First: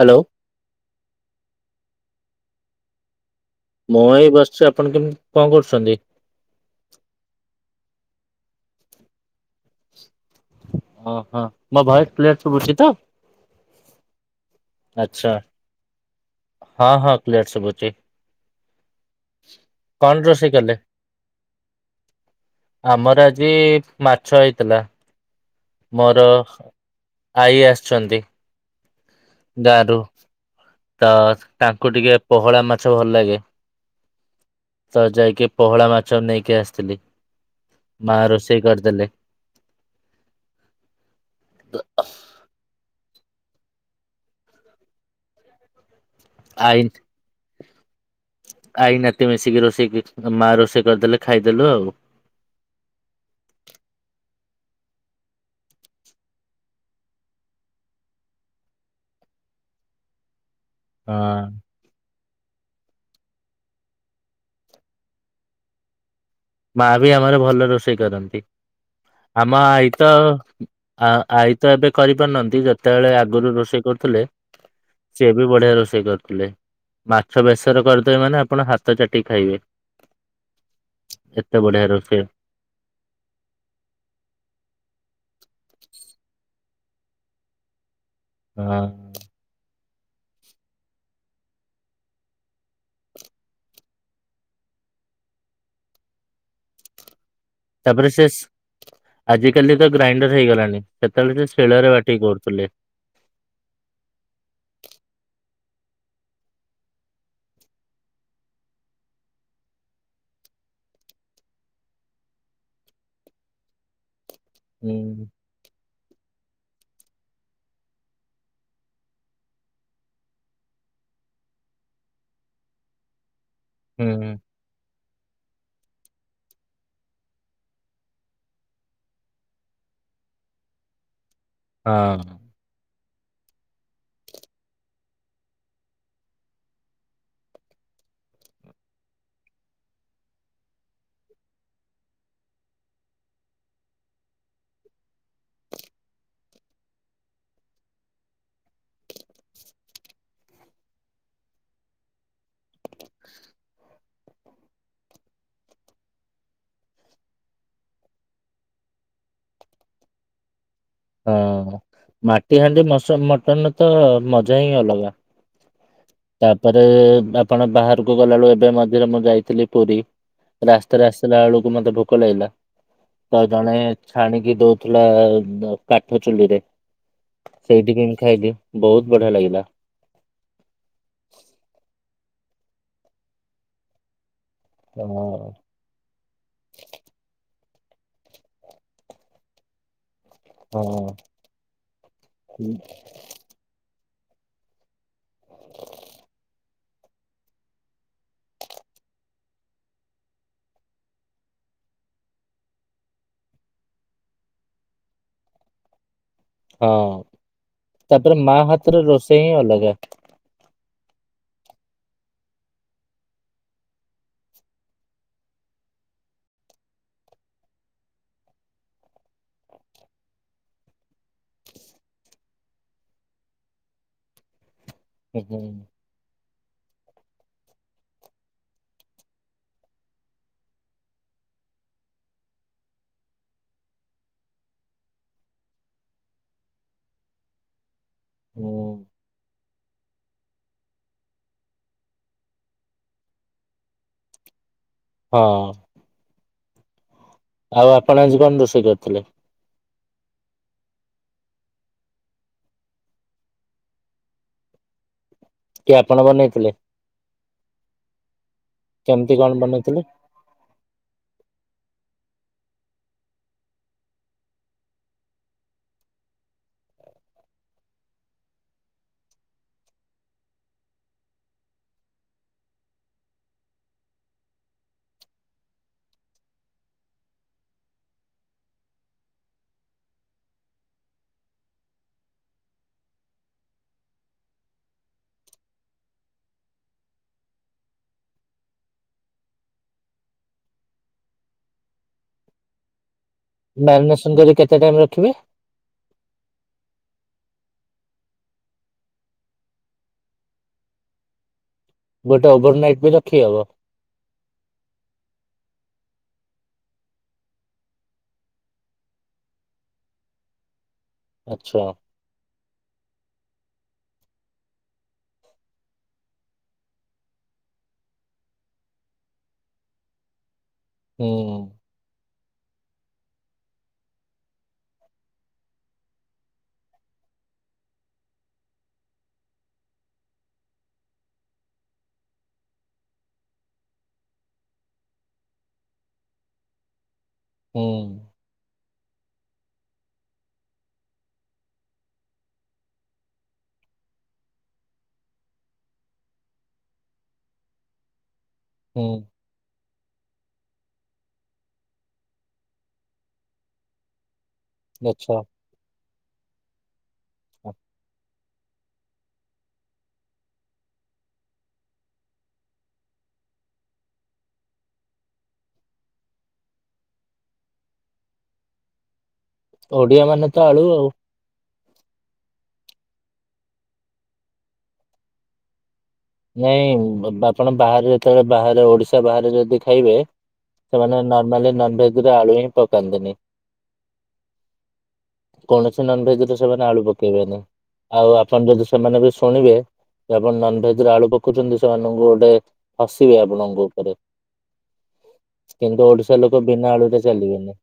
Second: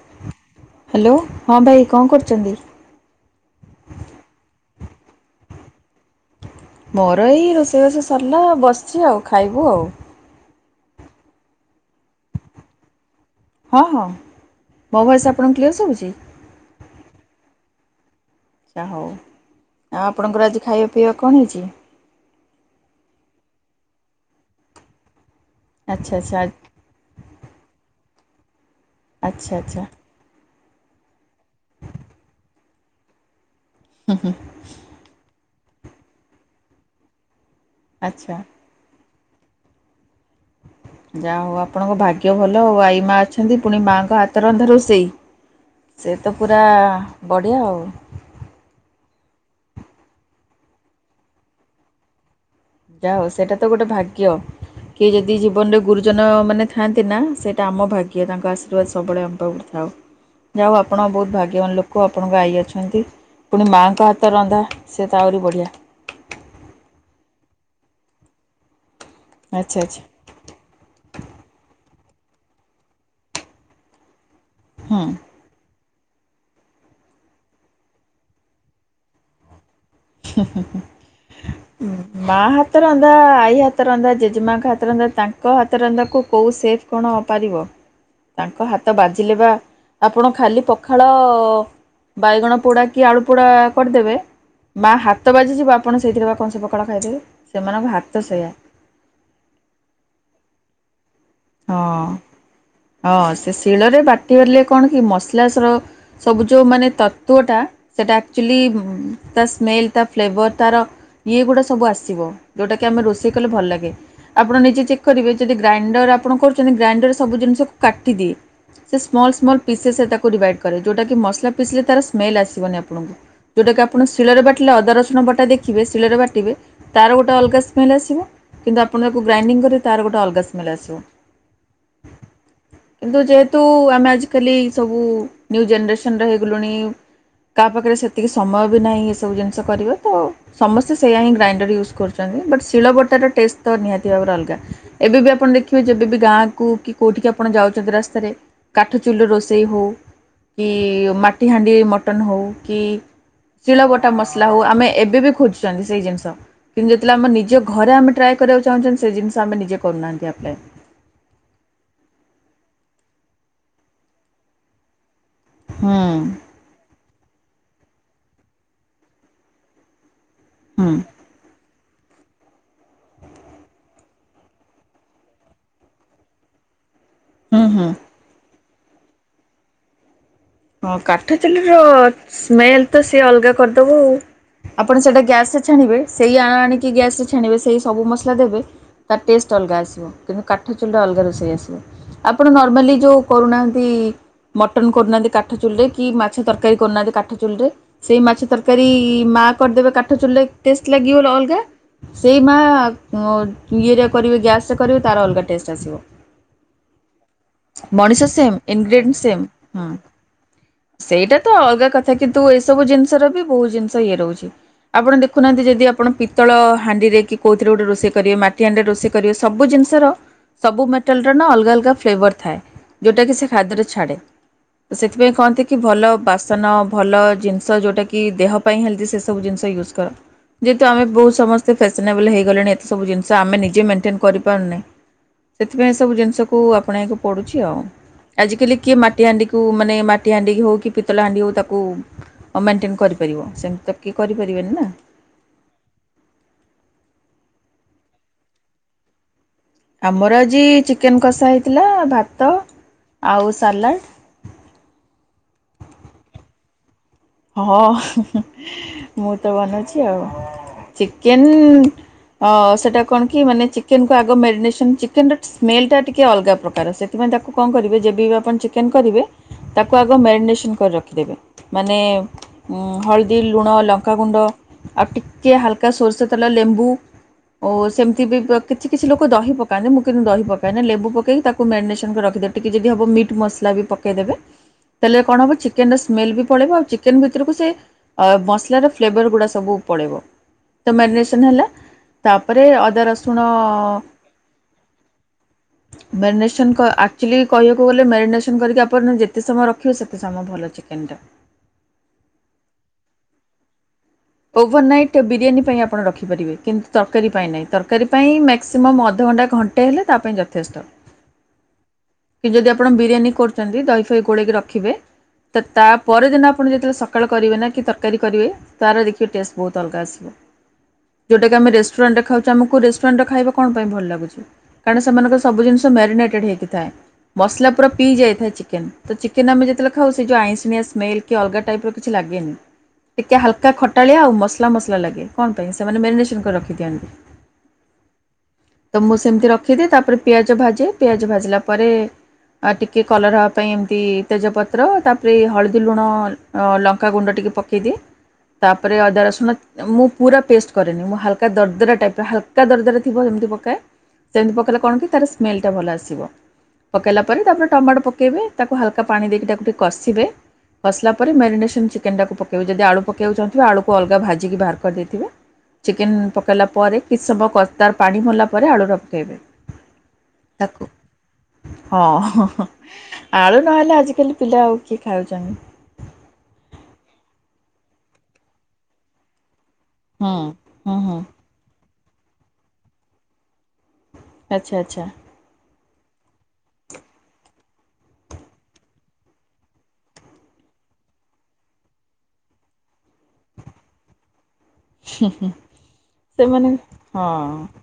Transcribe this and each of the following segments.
Hello. Hello. ହଁ ଭାଇ କଣ କରୁଛନ୍ତି? ମୁଁ ଏଇ ବସିଛି। ଆପଣ କେମିତି କଣ କରୁଛନ୍ତି? ମୋର ଏଇ ରୋଷେଇବାସ ସରିଲା। ବସିଛି ଆଉ। ଖାଇବୁ ଆଉ। ଓହୋ। ମୋ ଭଏସ୍ କ୍ଲିଅର୍ ସୁବୁଛି ତ? ହଁ ହଁଲ ମୋ ଭଏସ୍ ଆଚ୍ଛା ଆପଣଙ୍କୁ କ୍ଲିଅର୍ ସବୁଛି? ହଁ ହଁ। କ୍ଲିୟର ସୁବୁଛି। ଆଚ୍ଛା ହଉଲ ଆଉ ଆପଣଙ୍କର ରୋଷେଇ ଆଜି କଲେ? ଖାଇବା ପିଇବା କଣ ହେଇଛି? ଆମର ଆଜି ମାଛ ହେଇଥିଲା। ଆଚ୍ଛା ମୋର ଆଚ୍ଛା ଆଚ୍ଛା ଆଈ ଆସିଛନ୍ତି। ଆଚ୍ଛା ଦାରୁ। ତ ତାଙ୍କୁ ଟିକେ ପୋହଳା ମାଛ ଭଲ ଲାଗେ। ହୁଁ ହୁଁ ତ ଯାଇକି ପୋହଳା ମାଛ ନେଇକି ଆସିଥିଲି। ମା ଆଚ୍ଛା ରୋଷେଇ କରିଦେଲେ। ଯାହା ହଉ ଆପଣଙ୍କ ଭାଗ୍ୟ ଭଲ ଆଉ। ଆଈ ମା ଅଛନ୍ତି ପୁଣି ମାଆଙ୍କ ହାତ ରନ୍ଧା ରୋଷେଇ? ସେ ତ ପୁରା ଆଇ ବଢ଼ିଆ ଆଉ। ଆଇ ନାତି ମିଶିକି ରୋଷେଇ [unintelligible] ମା ରୋଷେଇ କରିଦେଲେ ଖାଇଦେଲୁ ଆଉ। ଯାହା ହଉ ସେଇଟା ତ ଗୋଟେ ଭାଗ୍ୟ। କିଏ ଯଦି ଜୀବନରେ ଗୁରୁଜନ ମାନେ ଥାଆନ୍ତି ନା? ସେଇଟା ଆମ ଭାଗ୍ୟ। ତାଙ୍କ ଆଶୀର୍ବାଦ ସବୁବେଳେ ଆମ ପାଖରେ ଥାଉ। ଯାହଉ ଆପଣ ବହୁତ ହଁ ଭାଗ୍ୟବାନ ଲୋ କ, ଆପଣଙ୍କ ଆଈ ଅଛନ୍ତି। ପୁଣି ମାଆଙ୍କ ହାତ ରନ୍ଧା ସେ ତ ଆହୁରି ବଢ଼ିଆ। ମା ବି ଆମର ଭଲ ରୋଷେଇ କରନ୍ତି। ଆମ ଆଚ୍ଛା ଆଇ ଆଚ୍ଛା ତ ଆ ଆଈ ତ ଏବେ କରିପାରୁନାହାନ୍ତି। ଯେତେବେଳେ ଆଗରୁ ରୋଷେଇ କରୁଥିଲେ? ହୁଁ। ସିଏ ବି ବଢିଆ ରୋଷେଇ କରିୁଥିଲେ। ମାଛ ବେସର କରିଦେବେ ମାନେ ଆପଣ ହାତ ଚାଟିକି ଖାଇବେ। ଏତେ ବଢିଆ ରୋଷେଇ ମା ହା ହାତ ରନ୍ଧା, ଆଇ ହାତ ରନ୍ଧା, ଜେଜେମାଙ୍କ ହାତ ରନ୍ଧା, ତାଙ୍କ ହାତ ରନ୍ଧାକୁ କୋଉଁ ସେଫ୍ କଣପାରିବ? ତାଙ୍କ ହାତ ହଁ। ବାଜିଲେ ବା ଆପଣ ଖାଲି ପଖାଳ ବାଇଗଣ ପୋଡ଼ା କି ଆଳୁ ପୋଡ଼ା କରିଦେବେ? ମା ହାତ ବାଜିଯିବ ଆପଣ ସେଇଥିରେ ବା କଁସେ ପଖାଳ ଖାଇଦେବେ। ସେମାନଙ୍କ ତାପରେ ହାତ ସେଷ୍ ସେଇଆ ଆଜିକାଲି ତ ଗ୍ରାଇଣ୍ଡର ହେଇଗଲାଣି। ସେତେବେଳେ ସେ ଶିଳରେ ହଁ। ବାଟିକି କରୁଥିଲେ। ହଁ ସେ ଶିଳରେ ବାଟି ଦେଲେ କଣ କି? ମସଲାସ ର ସବୁ ଯୋଉ ମାନେ ତତ୍ତ୍ଵଟା ସେଇଟା ଆକ୍ଚୁଲି ତା ସ୍ମେଲ୍ ତା ଫ୍ଲେଭର ତାର ଇଏ ଗୁଡା ସବୁ ଆସିବ। ଯୋଉଟା କି ଆମେ ରୋଷେଇ କଲେ ଭଲ ଲାଗେ। ଆପଣ ନିଜେ ହୁଁ ଚେକ୍ କରିବେ? ଯଦି ଗ୍ରାଇଣ୍ଡର ଆପଣ କରୁଛନ୍ତି? ଗ୍ରାଇଣ୍ଡରେ ସବୁ ଜିନିଷକୁ କାଟିଦିଏ। ସେ ସ୍ମଲ ସ୍ମଲ ପିସେସ୍ ରେ ତାକୁ ଡିଭାଇଡ୍ କରେ। ଯୋଉଟା କି ମସଲା ପିସିଲେ ତାର ସ୍ମେଲ ଆସିବନି ଆପଣଙ୍କୁ। ଯେଉଟାକି ଆପଣ ହୁଁ ଶିଳରେ ବାଟିଲେ ଅଦା ରସୁଣ ବଟା ଦେଖିବେ ଶିଳରେ ବାଟିବେ? ତାର ଗୋଟେ ଅଲଗା ସ୍ମେଲ୍ ଆସିବ। କିନ୍ତୁ ଆପଣ ତାକୁ ଗ୍ରାଇଣ୍ଡିଙ୍ଗ କରିବେ ତାର ଗୋଟେ ଅଲଗା ସ୍ମେଲ ଆସିବ। ହଁ। କିନ୍ତୁ ଯେହେତୁ ଆମେ ଆଜିକାଲି ସବୁ ନ୍ୟୁ ଜେନେରେସନ ର ହେଗଲୁଣି? କାହା ପାଖରେ ସେତିକି ସମୟ ବି ନାହିଁ ଏସବୁ ଜିନିଷ କରିବ। ତ ସମସ୍ତେ ସେଇୟା ହିଁ ଗ୍ରାଇଣ୍ଡର ୟୁଜ୍ କରୁଛନ୍ତି। ବଟ୍ ଶିଳ ବଟାର ଟେଷ୍ଟ ତ ନିହାତି ଭାବରେ ଅଲଗା। ଏବେ ବି ଆପଣ ଦେଖିବେ? ଯେବେ ବି ଗାଁ କୁ କି କୋଉଠିକି ଆପଣ ଯାଉଛନ୍ତି ରାସ୍ତାରେ? କାଠ ଚୁଲିରେ ରୋଷେଇ ହଉ କି ମାଟି ହାଣ୍ଡି ମଟନ ହଉ? କି ଶିଳ ବ ଟା ମସଲା ହଉ? ଆମେ ଏବେ ବି ଖୋଜୁଛନ୍ତି ସେଇ ଜିନିଷ। କିନ୍ତୁ ଯେତେବେଳେ ଆମ ନିଜ ଘରେ ଆମେ ଟ୍ରାଏ କରିବାକୁ ଚାହୁଁଛନ୍ତି? ସେ ଜିନିଷ ଆମେ ନିଜେ କରୁନାହାଁନ୍ତି ଆପ୍ଲାଏ। ହଁ ମାଟି ହାଣ୍ଡି ମସନ ମଟନରେ ତ ମଜା ହିଁ ଅଲଗା। ହୁଁ। ତାପରେ ଆପଣ ବାହାରକୁ ଗଲାବେଳୁ ଏବେ ମଝିରେ ମୁଁ ଯାଇଥିଲି ପୁରୀ। ହୁଁ ରାସ୍ତାରେ ଆସ ଆସିଲାବେଳକୁ ମତେ ଭୋକ ଲାଗିଲା। ତ ଜଣେ ଛାଣିକି ଦଉଥିଲା କାଠ ଚୁଲିରେ। ହୁଁ ହୁଁ। ସେଇଠି କିଣି ଖାଇକି ବୋହୁତ ବଢିଆ ଲାଗିଲା। ହଁ କାଠ ଚୁଲିର ସ୍ମେଲ ତ ସିଏ ଅଲଗା କରିଦବ ଆଉ। ଆପଣ ହଁ ସେଇଟା ଗ୍ୟାସରେ ଛାଣିବେ? ସେଇ ଆଣ ଆଣିକି ଗ୍ୟାସରେ ଛାଣିବେ। ସେଇ ସବୁ ମସଲା ଦେବେ। ତାର ଟେଷ୍ଟ ଅଲଗା ଆସିବ। କିନ୍ତୁ କାଠ ଚୁଲିରେ ହଁ। ଅଲଗା ରୋଷେଇ ଆସିବ। ଆପଣ ନର୍ମାଲି ଯୋଉ କରୁନାହାନ୍ତି? ମଟନ କରୁନାହାନ୍ତି କାଠ ଚୁଲିରେ କି ମାଛ ତରକାରୀ କରୁନାହାନ୍ତି କାଠ ଚୁଲିରେ? ସେଇ ମାଛ ତରକାରୀ ମା କରିଦେବେ କାଠ ଚୁଲିରେ ଟେଷ୍ଟ ଲାଗିବ ଅଲଗା। ସେଇ ମା ଅ ଇଏରେ କରିବେ ଗ୍ୟାସରେ କରିବେ ତାର ଅଲଗା ଟେଷ୍ଟ ଆସିବ। ହଁ ମଣିଷ ତାପରେ ମା ସେମ୍ ହାତର ଇନ୍ଗ୍ରିଡିଣ୍ ରୋଷେଇ ସେମ୍ ହିଁ ହୁଁ। ଅଲଗା। ସେଇଟା ତ ଅଲଗା କଥା କିନ୍ତୁ ଏସବୁ ଜିନିଷର ବି ବହୁତ ଜିନିଷ ଇଏ ରହୁଛି। ଆପଣ ଦେଖୁନାହାନ୍ତି, ଯଦି ଆପଣ ପିତଳ ହାଣ୍ଡିରେ କି କୋଉଥିରେ ଗୋଟେ ରୋଷେଇ କରିବେ? ମାଟି ହଣ୍ଡିରେ ରୋଷେଇ କରିବେ? ସବୁ ଜିନିଷର ସବୁ ମେଟାଲର ନା ଅଲଗା ଅଲଗା ଫ୍ଲେଭର ଥାଏ। ଯୋଉଟାକି ସେ ଖାଦ୍ୟରେ ଛାଡେ। ସେଥିପାଇଁ ହୁଁ ହୁଁ। କହନ୍ତି କି? ଭଲ ବାସ ସନ ଭଲ ଜିନିଷ ଯୋଉଟାକି ଦେହ ପାଇଁ ହେଲ୍ଦି, ସେ ସବୁ ଜିନିଷ ୟୁଜ୍ କର। ଯେହେତୁ ଆମେ ବହୁତ ସମସ୍ତେ ଫ୍ୟାସନେବଲ ହେଇଗଲେଣି। ଏତେ ସବୁ ଜିନିଷ ଆମେ ନିଜେ ମେଣ୍ଟେନ କରିପାରୁନେ? ସେଥିପାଇଁ ସବୁ ଜିନିଷକୁ ଆପଣେଇକୁ ପଡୁଛି ଆଉ। ଆଜିକାଲି ହୁଁ କିଏ ମାଟି ହାଣ୍ଡି କୁ ମାନେ ମାନେ ମାଟି ହାଣ୍ଡି କି ହଉ କି ପିତଳ ହାଣ୍ଡି ହଉ ତାକୁ ଅ ମେଣ୍ଟେନ୍ କରିପାରିବ? ସେମିତି ତ କିଏ କରିପାରିବେନି ନା। ହଁ। ଆଉ ଆପଣ ଆଜି କଣ ରୋଷେଇ କରିଥିଲେ? ଆମର ଆଜି ଚିକେନ କଷା ହେଇଥିଲା। ଭାତ ଆଉ ସାଲାଡ଼। କିଏ ଆପଣ ବନେଇଥିଲେ? ହଁଲ କେମିତି ମୁଁ କଣ ତ ବନେଇଥିଲେ? ବନଉଛି ଆଉ। ଚିକେନ୍ ହ। ସେଟା କଣ କି ମାନେ ଚିକେନ କୁ ଆଗ ମେରିନେସନ୍ ଚିକେନର ସ୍ମେଲ ଟା ଟିକେ ଅଲଗା ପ୍ରକାର। ସେଥିପାଇଁ ତାକୁ କଣ କରିବେ? ଯେବେ ବି ଆପଣ ଚିକେନ କରିବେ? ତାକୁ ଆଗ ମେରିନେସନ କରି ରଖିଦେବେ। ମାନେ ହଳଦୀ, ଲୁଣ, ଲଙ୍କାଗୁଣ୍ଡ ଆଉ ଟିକେ ହାଲକା ସୋରିଷ ତେଲ, ଲେମ୍ବୁ ଓ ସେମିତି ବି କିଛି କିଛି ଲୋକ ଦହି ପକାନ୍ତି। ମୁଁ କିନ୍ତୁ ଦହି ପକାଏନି ଲେମ୍ବୁ ପକେଇକି ତାକୁ କୁ ମାରିନେସନ୍ କରି ରଖିଦେବେ। ଟିକେ ଯଦି ହେବ ମିଟ୍ ମସଲା ବି ପକାଇଦେବେ। ତାଲେ କଣ ହବ? ଚିକେନର ସ୍ମେଲ ବି ପଳେଇିବ ଆଉ ଚିକ୍ କେନ ଭିତରକୁ ସେ ଅ ମସଲାର ଫ୍ଲେଭର ଗୁଡ଼ା ସବୁ ପଳେଇବ। ତ ମେରିନେସନ ହେଲା। ତାପରେ ଅଦା ରସୁଣ ମ୍ୟାରିନେସନ କରି କେତେ ଟାଇମ ରଖିବେ ମେରିନେସନ୍ ଆକ୍ଚୁଆଲି କହିବାକୁ ଗଲେ ମେରିନେସନ୍ କରିକି ଆପଣ ଯେତେ ସମୟ ରଖିବେ ସେତେ ସମୟ ଭଲ। ଚିକେନ୍ ଟା। ଗୋଟେ ଓଭର ନାଇଟ୍ ବି ରଖି ହବ? ଓଭର ନାଇଟ୍ ବିରିୟାନୀ ପାଇଁ ଆପଣ ରଖିପାରିବେ, କିନ୍ତୁ ତରକାରୀ ପାଇଁ ନାହିଁ। ତରକାରୀ ପାଇଁ ମ୍ୟାକ୍ସିମମ୍ ଅଧଘଣ୍ଟା ଘ ଣ୍ଟେ ହେଲେ ତା ପାଇଁ ଯଥେଷ୍ଟ। ଆଚ୍ଛା। କି ଯଦି ଆପଣ ବିରିୟାନୀ କରୁଛନ୍ତି? ଦହି ଫହି ଗୋଳେଇକି ରଖିବେ? ତ ତାପଦିନ ଆପଣ ଯେତେବେଳେ ସକାଳ କରିବେ ନା କି ତରକାରୀ କରିବେ? ତାର ଦେଖିବେ ଟେଷ୍ଟ ବହୁତ ଅଲଗା ଆସିବ। ହୁଁ ଯୋଉଟାକି ଆମେ ରେସ୍ ଟୁରାଣ୍ଟରେ ଖାଉଛେ ଆମକୁ ରେଷ୍ଟୁରାଣ୍ଟର ଖାଇବା କଣ ପାଇଁ ଭଲ ଲାଗୁଚି? କାରଣ ସେମାନଙ୍କର ସବୁ ଜିନଷ ମ୍ୟାରିିନେଟେଡ ହେଇକିଥାଏ। ମସଲା ପୁରା ପିଇ ଯାଇଥାଏ ଚିକେନ। ତ ଚିକେନ ଆମେ ଯେତେବେଳେ ଖାଉ ସେ ଯୋଉ ଆଇଁଷିଣିଆ ସ୍ମେଲ କି ଅଲଗା ଟାଇପ ର କିଛି ଲାଗେନି। ଟିକେ ହାଲକା ଖଟାଳିଆ ଆଉ ମସଲା ମସଲା ଲାଗେ କଣ ପାଇଁ ସେମାନେ ମ୍ୟାରିନେସନ୍ କରି ରଖିଦିଅନ୍ତି। ହୁଁ। ତ ମୁଁ ସେମିତି ରଖିଦିଏ ତାପରେ ପିଆଜ ଭାଜେ ପିଆଜ ଭାଜିଲା ପରେ ଆ ଟିକେ କଲର୍ ହବା ପାଇଁ ଏମିତି ତେଜପତ୍ର ତାପରେ ହଳଦୀ ଲୁଣ ଲଙ୍କାଗୁଣ୍ଡ ଟିକେ ପକେଇଦିଏ। ତାପରେ ହୁଁ ଅଦା ରସୁଣ ନାଁ ମୁଁ ପୁରା ପେଷ୍ଟ କରେନି ମୁଁ ହାଲକା ଦରଦରା ଟାଇପ୍ ର ହାଲକା ଦରଦରା ଥିବ ଏମିତି ପକାଏ। ସେମିତି ପକେଇଲେ କଣ କି ତାର ଆଚ୍ଛା। ସ୍ମେଲ୍ସଟା ଭଲ ଆସିବ। ପକେଇଲା ପରେ ତା ପରେ ଟମାଟୋ ପକେଇବେ ତାକୁ ହାଲକା ପାଣି ଦେଇକି ତାକୁ ଟିକେ କଷିବେ। କଷିଲା ପରେ ମ୍ୟାରିନେସନ୍ ଚିକେନ୍ ଟାକୁ ପକେଇବି ଯଦି ଆଳୁ ପକେଇବାକୁ ଚାହୁଁଥିବେ ଆଳୁକୁ ଅଲଗା ଭାଜିକି ବାହାର କରିଦେଇଥିବେ। ଚିକେନ୍ ପକେଇଲା ପରେ କିଛି ସମୟ କର ତାର ପାଣି ମରିଲା ପରେ ଆଳୁର କେଇବେ। ଓଡ଼ିଆ ମାନେ ତ ଆଳୁ ଆଉ। ହଁ ଆଳୁ ନହେଲେ ଆଜିକାଲି ପିଲା ଆଉ କିଏ ଖାଉଚନ୍ତି? ନାଇଁ ବ ଆପଣ ବାହାରେ ଯେତଳେ ବାହାରେ ଓଡ଼ିଶା ବାହାରେ ଯଦି ଖାଇବେ ହୁଁ ହୁଁ ହୁଁ ସେମାନେ ନ ମାନେ ନନଭେଜ୍ ରେ ଆଳୁ ହିଁ ପକାନ୍ତିିନି। ଆଚ୍ଛା ଆଚ୍ଛା। କୌଣସି ନନଭେଜ୍ ରେ ସେମାନେ ଆଳୁ ପକେଇବେନେଇ। ଆଉ ଆପଣ ଯଦି ସେମାନେ ବି ଶୁଣିବେ ଯେ ଆପଣ ନନଭେ ଧରେ ଆଳୁ ପକଉଚନ୍ତି ସେମାନଙ୍କୁ ଗୋଟେ ହସିବେ ଆପଣଙ୍କ ଉପରେ। ହୁଁ ହୁଁ କିନ୍ତୁ ଓଡ଼ିଶା ଲୋକ ସେମାନେ ବିନା ଆଳୁରେ ହଁ ଚାଲିବେନି।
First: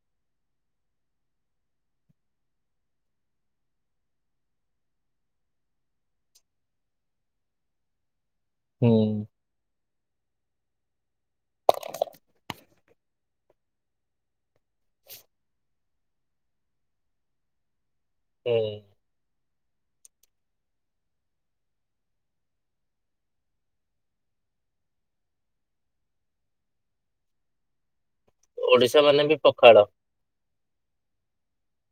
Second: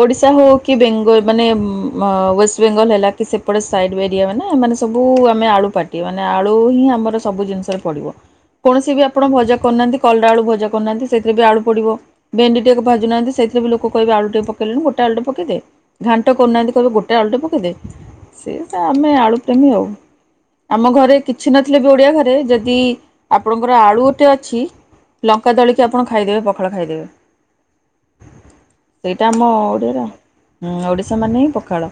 ଓଡ଼ିଶା ହଉ କି ବେଙ୍ଗ ମାନେ ମ ୱେଷ୍ଟବେେଙ୍ଗଲ୍ ହେଲା କି ସେପଟେ ସାଇଡ଼୍ ବେରିଆ ମାନେ ମାନେ ସବୁ ଆମେ ଆଳୁ ପାଟି ମାନେ ଆଳୁ ହିଁ ଆମର ସବୁ ଜିନିଷରେ ପଡ଼ିବ। କୌଣସି ହୁଁ। ବି ଆପଣ ଭଜା କରୁନାହାନ୍ତି କଲରା ଆଳୁ ଭଜା କରୁନାହାନ୍ତି ସେଇଥିରେ ବି ଆଳୁ ପଡ଼ିବ ଭେଣ୍ଡି ଟିଏକୁ ଭାଜୁ ନାହାନ୍ତି ସେଇଥିରେ ଲୋକ କହିବେ ଆଳୁଟିଏ ପେଇଲୁନି ଗୋଟେ ଆଳୁଟେ ପକେଇଦେ। ଘାଣ୍ଟ କରୁନାହାନ୍ତି କହିବେ ଗୋଟେ ଆଳୁଟେ ପକେଇଦେ ସେଇ ହୁଁ ପା ଆମେ ଆଳୁ ପ୍ରେମୀ ଆଉ। ଆମ ଘରେ କିଛି ନଥିଲେ ବି ଓଡ଼ିଆ ଘରେ ଯଦି ଆପଣଙ୍କର ଆଳୁ ଓଟେ ଅଛି ଲଙ୍କା ଦଳିକି ଆପଣ ଖାଇଦେବେ ପଖାଳ ଖାଇଦେବେ। ଓଡିଶା ମାନେ ସେଇଟା ବି ଆମ ପଖାଳ ଓଡ଼ିରା ହୁଁ ଓଡ଼ିଶା ମାନେ ହିଁ ପଖାଳ।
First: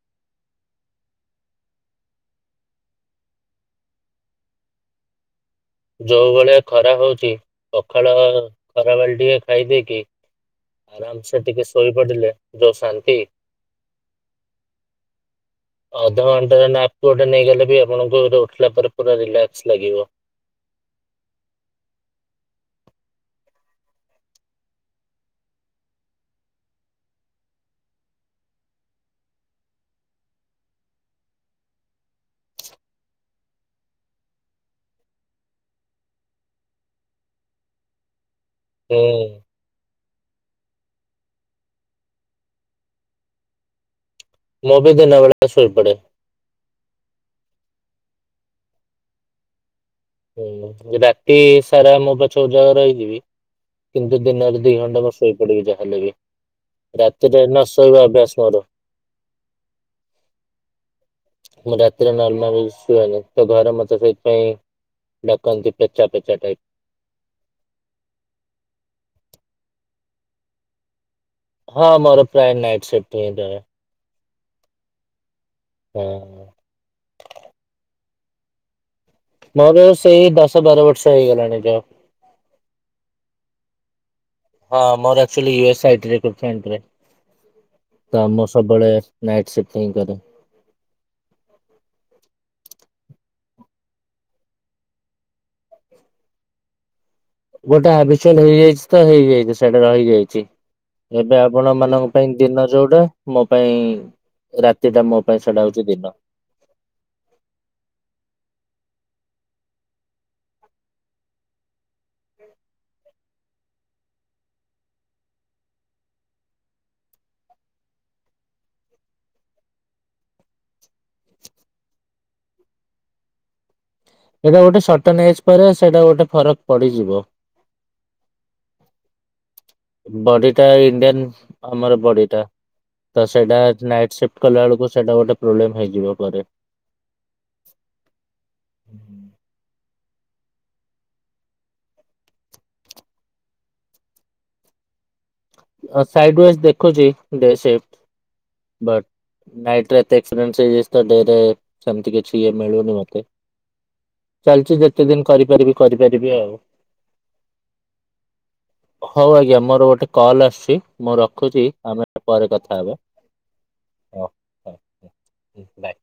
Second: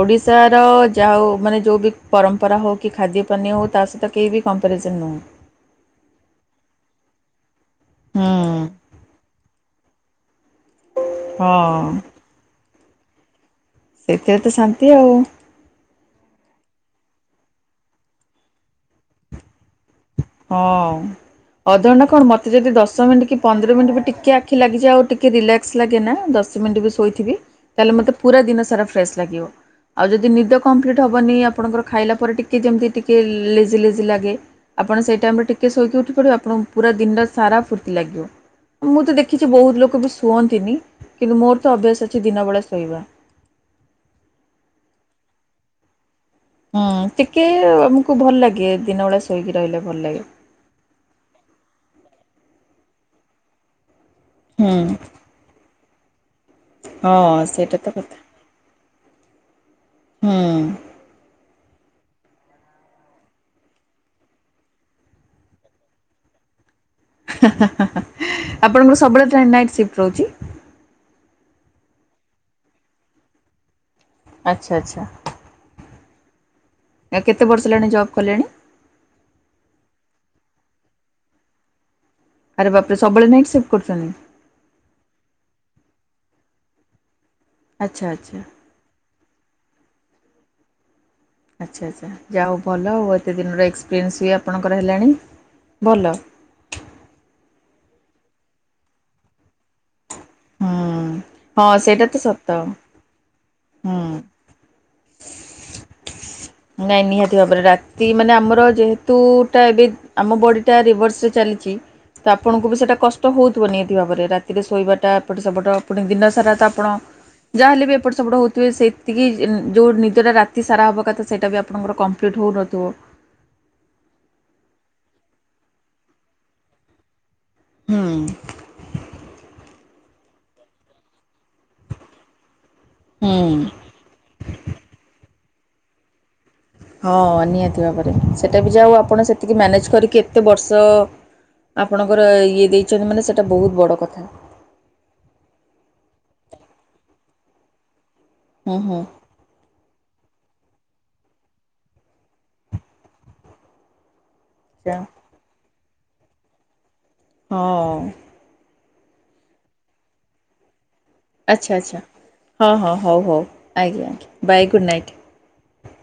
ଓଡ଼ିଶାର ଯାହା ହଉ ମାନେ ଯଉ ବି ପରମ୍ପରା ହଉ କି ଖାଦ୍ୟ ପାନୀୟ ହଉ ତା ସହିତ କେହି ବି କମ୍ପାରିଜନ୍ ନୁହଁ। ଯୋଉ ଭଳିଆ ଖରା ହଉଚି ପଖାଳ ହୁଁ ଖରା ବେଳେ ଟିଏ ଖାଇଦେଇକି ଆରାମସେ ଟିକେ ହଁ ଶୋଇ ପଡ଼ିଲେ ଯୋଉ ଶାନ୍ତି ଏଥିରେ ତ ଶାନ୍ତି ଆଉ। ଅଧଘଣ୍ଟେର ନାପ୍ କୁ ଗୋଟେ ନେଇଗଲେ ବି ଆପଣଙ୍କୁ ର ଉଠିଲା ପରେ ପୁରା ରିଲାକ୍ସ୍ ଲାଗିବ। ହଁ। ଅଧଘଣ୍ଟା କଣ ମତେ ଯଦି ଦଶ ମିଣ୍ଟି କି ପନ୍ଦର ମିଣ୍ଟି ବି ଟିକେ ଆଖି ଲାଗିଚି ଆଉ ଟିକେ ରିଲାକ୍ ସ୍ ଲାଗେ ନାଁ ଦଶ ମିଣ୍ଟି ବି ଶୋଇଥିବି ତାହେଲେ ମତେ ପୁରା ଦିନ ସାରା ଫ୍ରେସ୍ ଲାଗିବ। ଆଉ ଯଦି ନିଦ କମ୍ପ୍ଲିଟ୍ ହବନି ଆପଣଙ୍କର ଖାଇଲା ପରେ ଟିକେ ଯେମତି ଟିକେ ଲେଜି ଲେଜି ଲାଗେ ଆପଣ ସେଇ ଟାଇମ୍ ରେ ଟିକେ ଶୋଇକି ଉଠି ପଡ଼ିବେ ଆଣଙ୍କୁୁ ପୁରା ଦିନ ସାରା ଫୁର୍ତ୍ତି ଲାଗିବ। ମୁଁ ତ ହୁଁ। ଦେଖିଚି ବହୁତ ଲୋକ ବି ଶୁଅନ୍ତିନି କିନ୍ତୁ ମୋର ତ ଅଭ୍ୟାସ ଅଛି ଦିନ ବେଳେ ଶୋଇବା। ମୁଁ ବି ଦିନ ବେଳା ଶୋଇ ପଡ଼େ। ହୁଁ ଟିକେ ଆମୁକୁ ଭଲ ଲାଗେ ଦିନ ବେଳା ଶୋଇକି ରହିଲେ ଭଲ ଲାଗେ। ହୁଁ ଯେ ରାତି ସାରା ମୁଁ ପଛେ ଉଜାଗର ହେଇଯିବି କିନ୍ତୁ ଦିନରେ ହୁଁ ଦି ଘଣ୍ଟା ବସ୍ ଶୋଇ ପଡ଼ିବି ଯା ହେଲେ ବି। ରାତିରେ ହଁ ସେଇଟା ତ ନଶୋଇବା କଥା ଅଭ୍ୟାସ ମୋର। ହୁଁ। ମୁଁ ରାତିରେ ନର୍ମାଲ୍ ଶୁଏନି ତ ଘରେ ମତେ ସେଇଥିପାଇଁ ଡ଼ାକନ୍ତି ପେଚା ପେଚା ଟାଇପ୍। ଆପଣଙ୍କର ସବୁବେଳେ ଟ୍ରେନ୍ ନାଇଟ୍ ସିଫ୍ଟ ରହୁଚି? ହଁ ମୋର ପ୍ରାୟ ନାଇଟ୍ ସିପ୍ଟ ହିଁ ରହେ। ଆଚ୍ଛା ଆଚ୍ଛା। ହଁ। ଆ କେତେ ବର୍ଷ ହେଲାଣି ଜବ୍ କଲେଣି? ମୋର ସେଇ ଦଶ ବାର ବର୍ଷ ହେଇଗଲାଣି ଯବ୍। ଆରେ ବାପରେ ସବବେଳେ ନାଇଟ୍ ସିପ୍ଟ କରୁଛନ୍ତି? ହଁ ମୋର ଏକ୍ଟୁଆଲି ୟେ ସାଇଟ୍ ରେ [unintelligible] ଆଚ୍ଛା ଆଚ୍ଛା। କାମ ସବୁ ପଳେଇ ଆସେ ନାଇଟ୍ ସିଫ୍ଟ ହିଁ କରେ। ଆଚ୍ଛା ଆଚ୍ଛା ଯା ହେଉ ଭଲ, ଆଉ ଏତେ ଦିନର ଏକ୍ସପିରିଏନ୍ସ ବି ଆପଣଙ୍କର ହେଲାଣି ଭଲ। ଗୋଟେ ହାବିଚୁଅଲ୍ ହେଇଯାଇଛି ତ ହେଇଯାଇଛି ସେଇଟା ରହିଯାଇଛି। ହୁଁ ଏବେ ଆପଣ ହଁ ସେଇଟା ମାନଙ୍କ ତ ପାଇଁ ସତ ଦିନ ଯୋଉଟା, ମୋ ପାଇଁ ହୁଁ। ରାତିଟା ମୋ ପାଇଁ ସେଇଟା ହଉଛି ଦିନ। ନାଇଁ ନିହାତି ଭାବରେ, ରାତି ମାନେ ଆମର ଯେହେତୁ ଟା ଏବେ ଆମ ବଡିଟା ରିଭର୍ସ ରେ ଚାଲିଛି। ତ ଆପଣଙ୍କୁ ବି ସେଇଟା କଷ୍ଟ ହେଉଥିବ ନିହାତି ଭାବରେ, ରାତିରେ ଶୋଇବାଟା ଏପଟେ ସେପଟ ପୁଣି ଦିନସାରା ତ ଆପଣ ଯାହା ହେଲେ ବି ଏପଟ ସେପଟ ହଉଥିବେ, ସେତିକି ଯେଉଁ ନିଦଟା ରାତି ସାରା ହେବା କଥା, ସେଇଟା ବି ଆପଣଙ୍କର କମ୍ପ୍ଲିଟ୍ ହଉନଥିବ। ଏଇଟା ଗୋଟେ ସଟନ୍ ଏଜ୍ ପରେ ସେଇଟା ଗୋଟେ ଫରକ ପଡିଯିବ। ହୁଁ। ବଡି ଟା ଇଣ୍ଡିଆନ ଆମର ବଡିଟା, ତ ହୁଁ ସେଇଟା ନାଇଟ ସିଫ୍ଟ କଲା ବେଳକୁ ସେଇଟା ଗୋଟେ ପ୍ରୋବ୍ଲେମ ହେଇଯିବ ପରେ। ହଁ ନିହାତି ଭାବରେ, ସେଇଟା ବି ଯା ହଉ ଆପଣ ସେତିକି ମ୍ୟାନେଜ୍ କରିକି ଏତେ ବର୍ଷ ଆପଣଙ୍କର ଇଏ ଦେଇଛନ୍ତି ମାନେ ସେଇଟା ବହୁତ ବଡ଼ କଥା। ସାଇଡ ୱାଇଜ୍ ଦେଖୁଛି ଡେ ସିଫ୍ଟ ହୁଁ ହୁଁ ବଟ ନାଇଟରେ ଏତେ ଏକ୍ସପିରେନ୍ସ ହେଇଯାଇଚି, ତ ଡେ ରେ ସେମିତି କିଛି ଇଏ ମିଳୁନି ମତେ। ଚାଲିଚି ଯେତେ ଦିନ କରିପାରିବି କରିପାରିବି ଆଉ। ହଁ। ହଉ ଆଜ୍ଞା ମୋର ଗୋଟେ କଲ୍ ଆସୁଛି ମୁଁ ରଖୁଛି ଆଚ୍ଛା ଆଚ୍ଛା ଆମେ ପରେ ହଁ କଥା ହଁ ହବା ଆଜ୍ଞା ହଉ ଆଜ୍ଞା ବାଏ ଗୁଡ଼୍ ନାଇଟ୍ ହଉ। ବାଏ।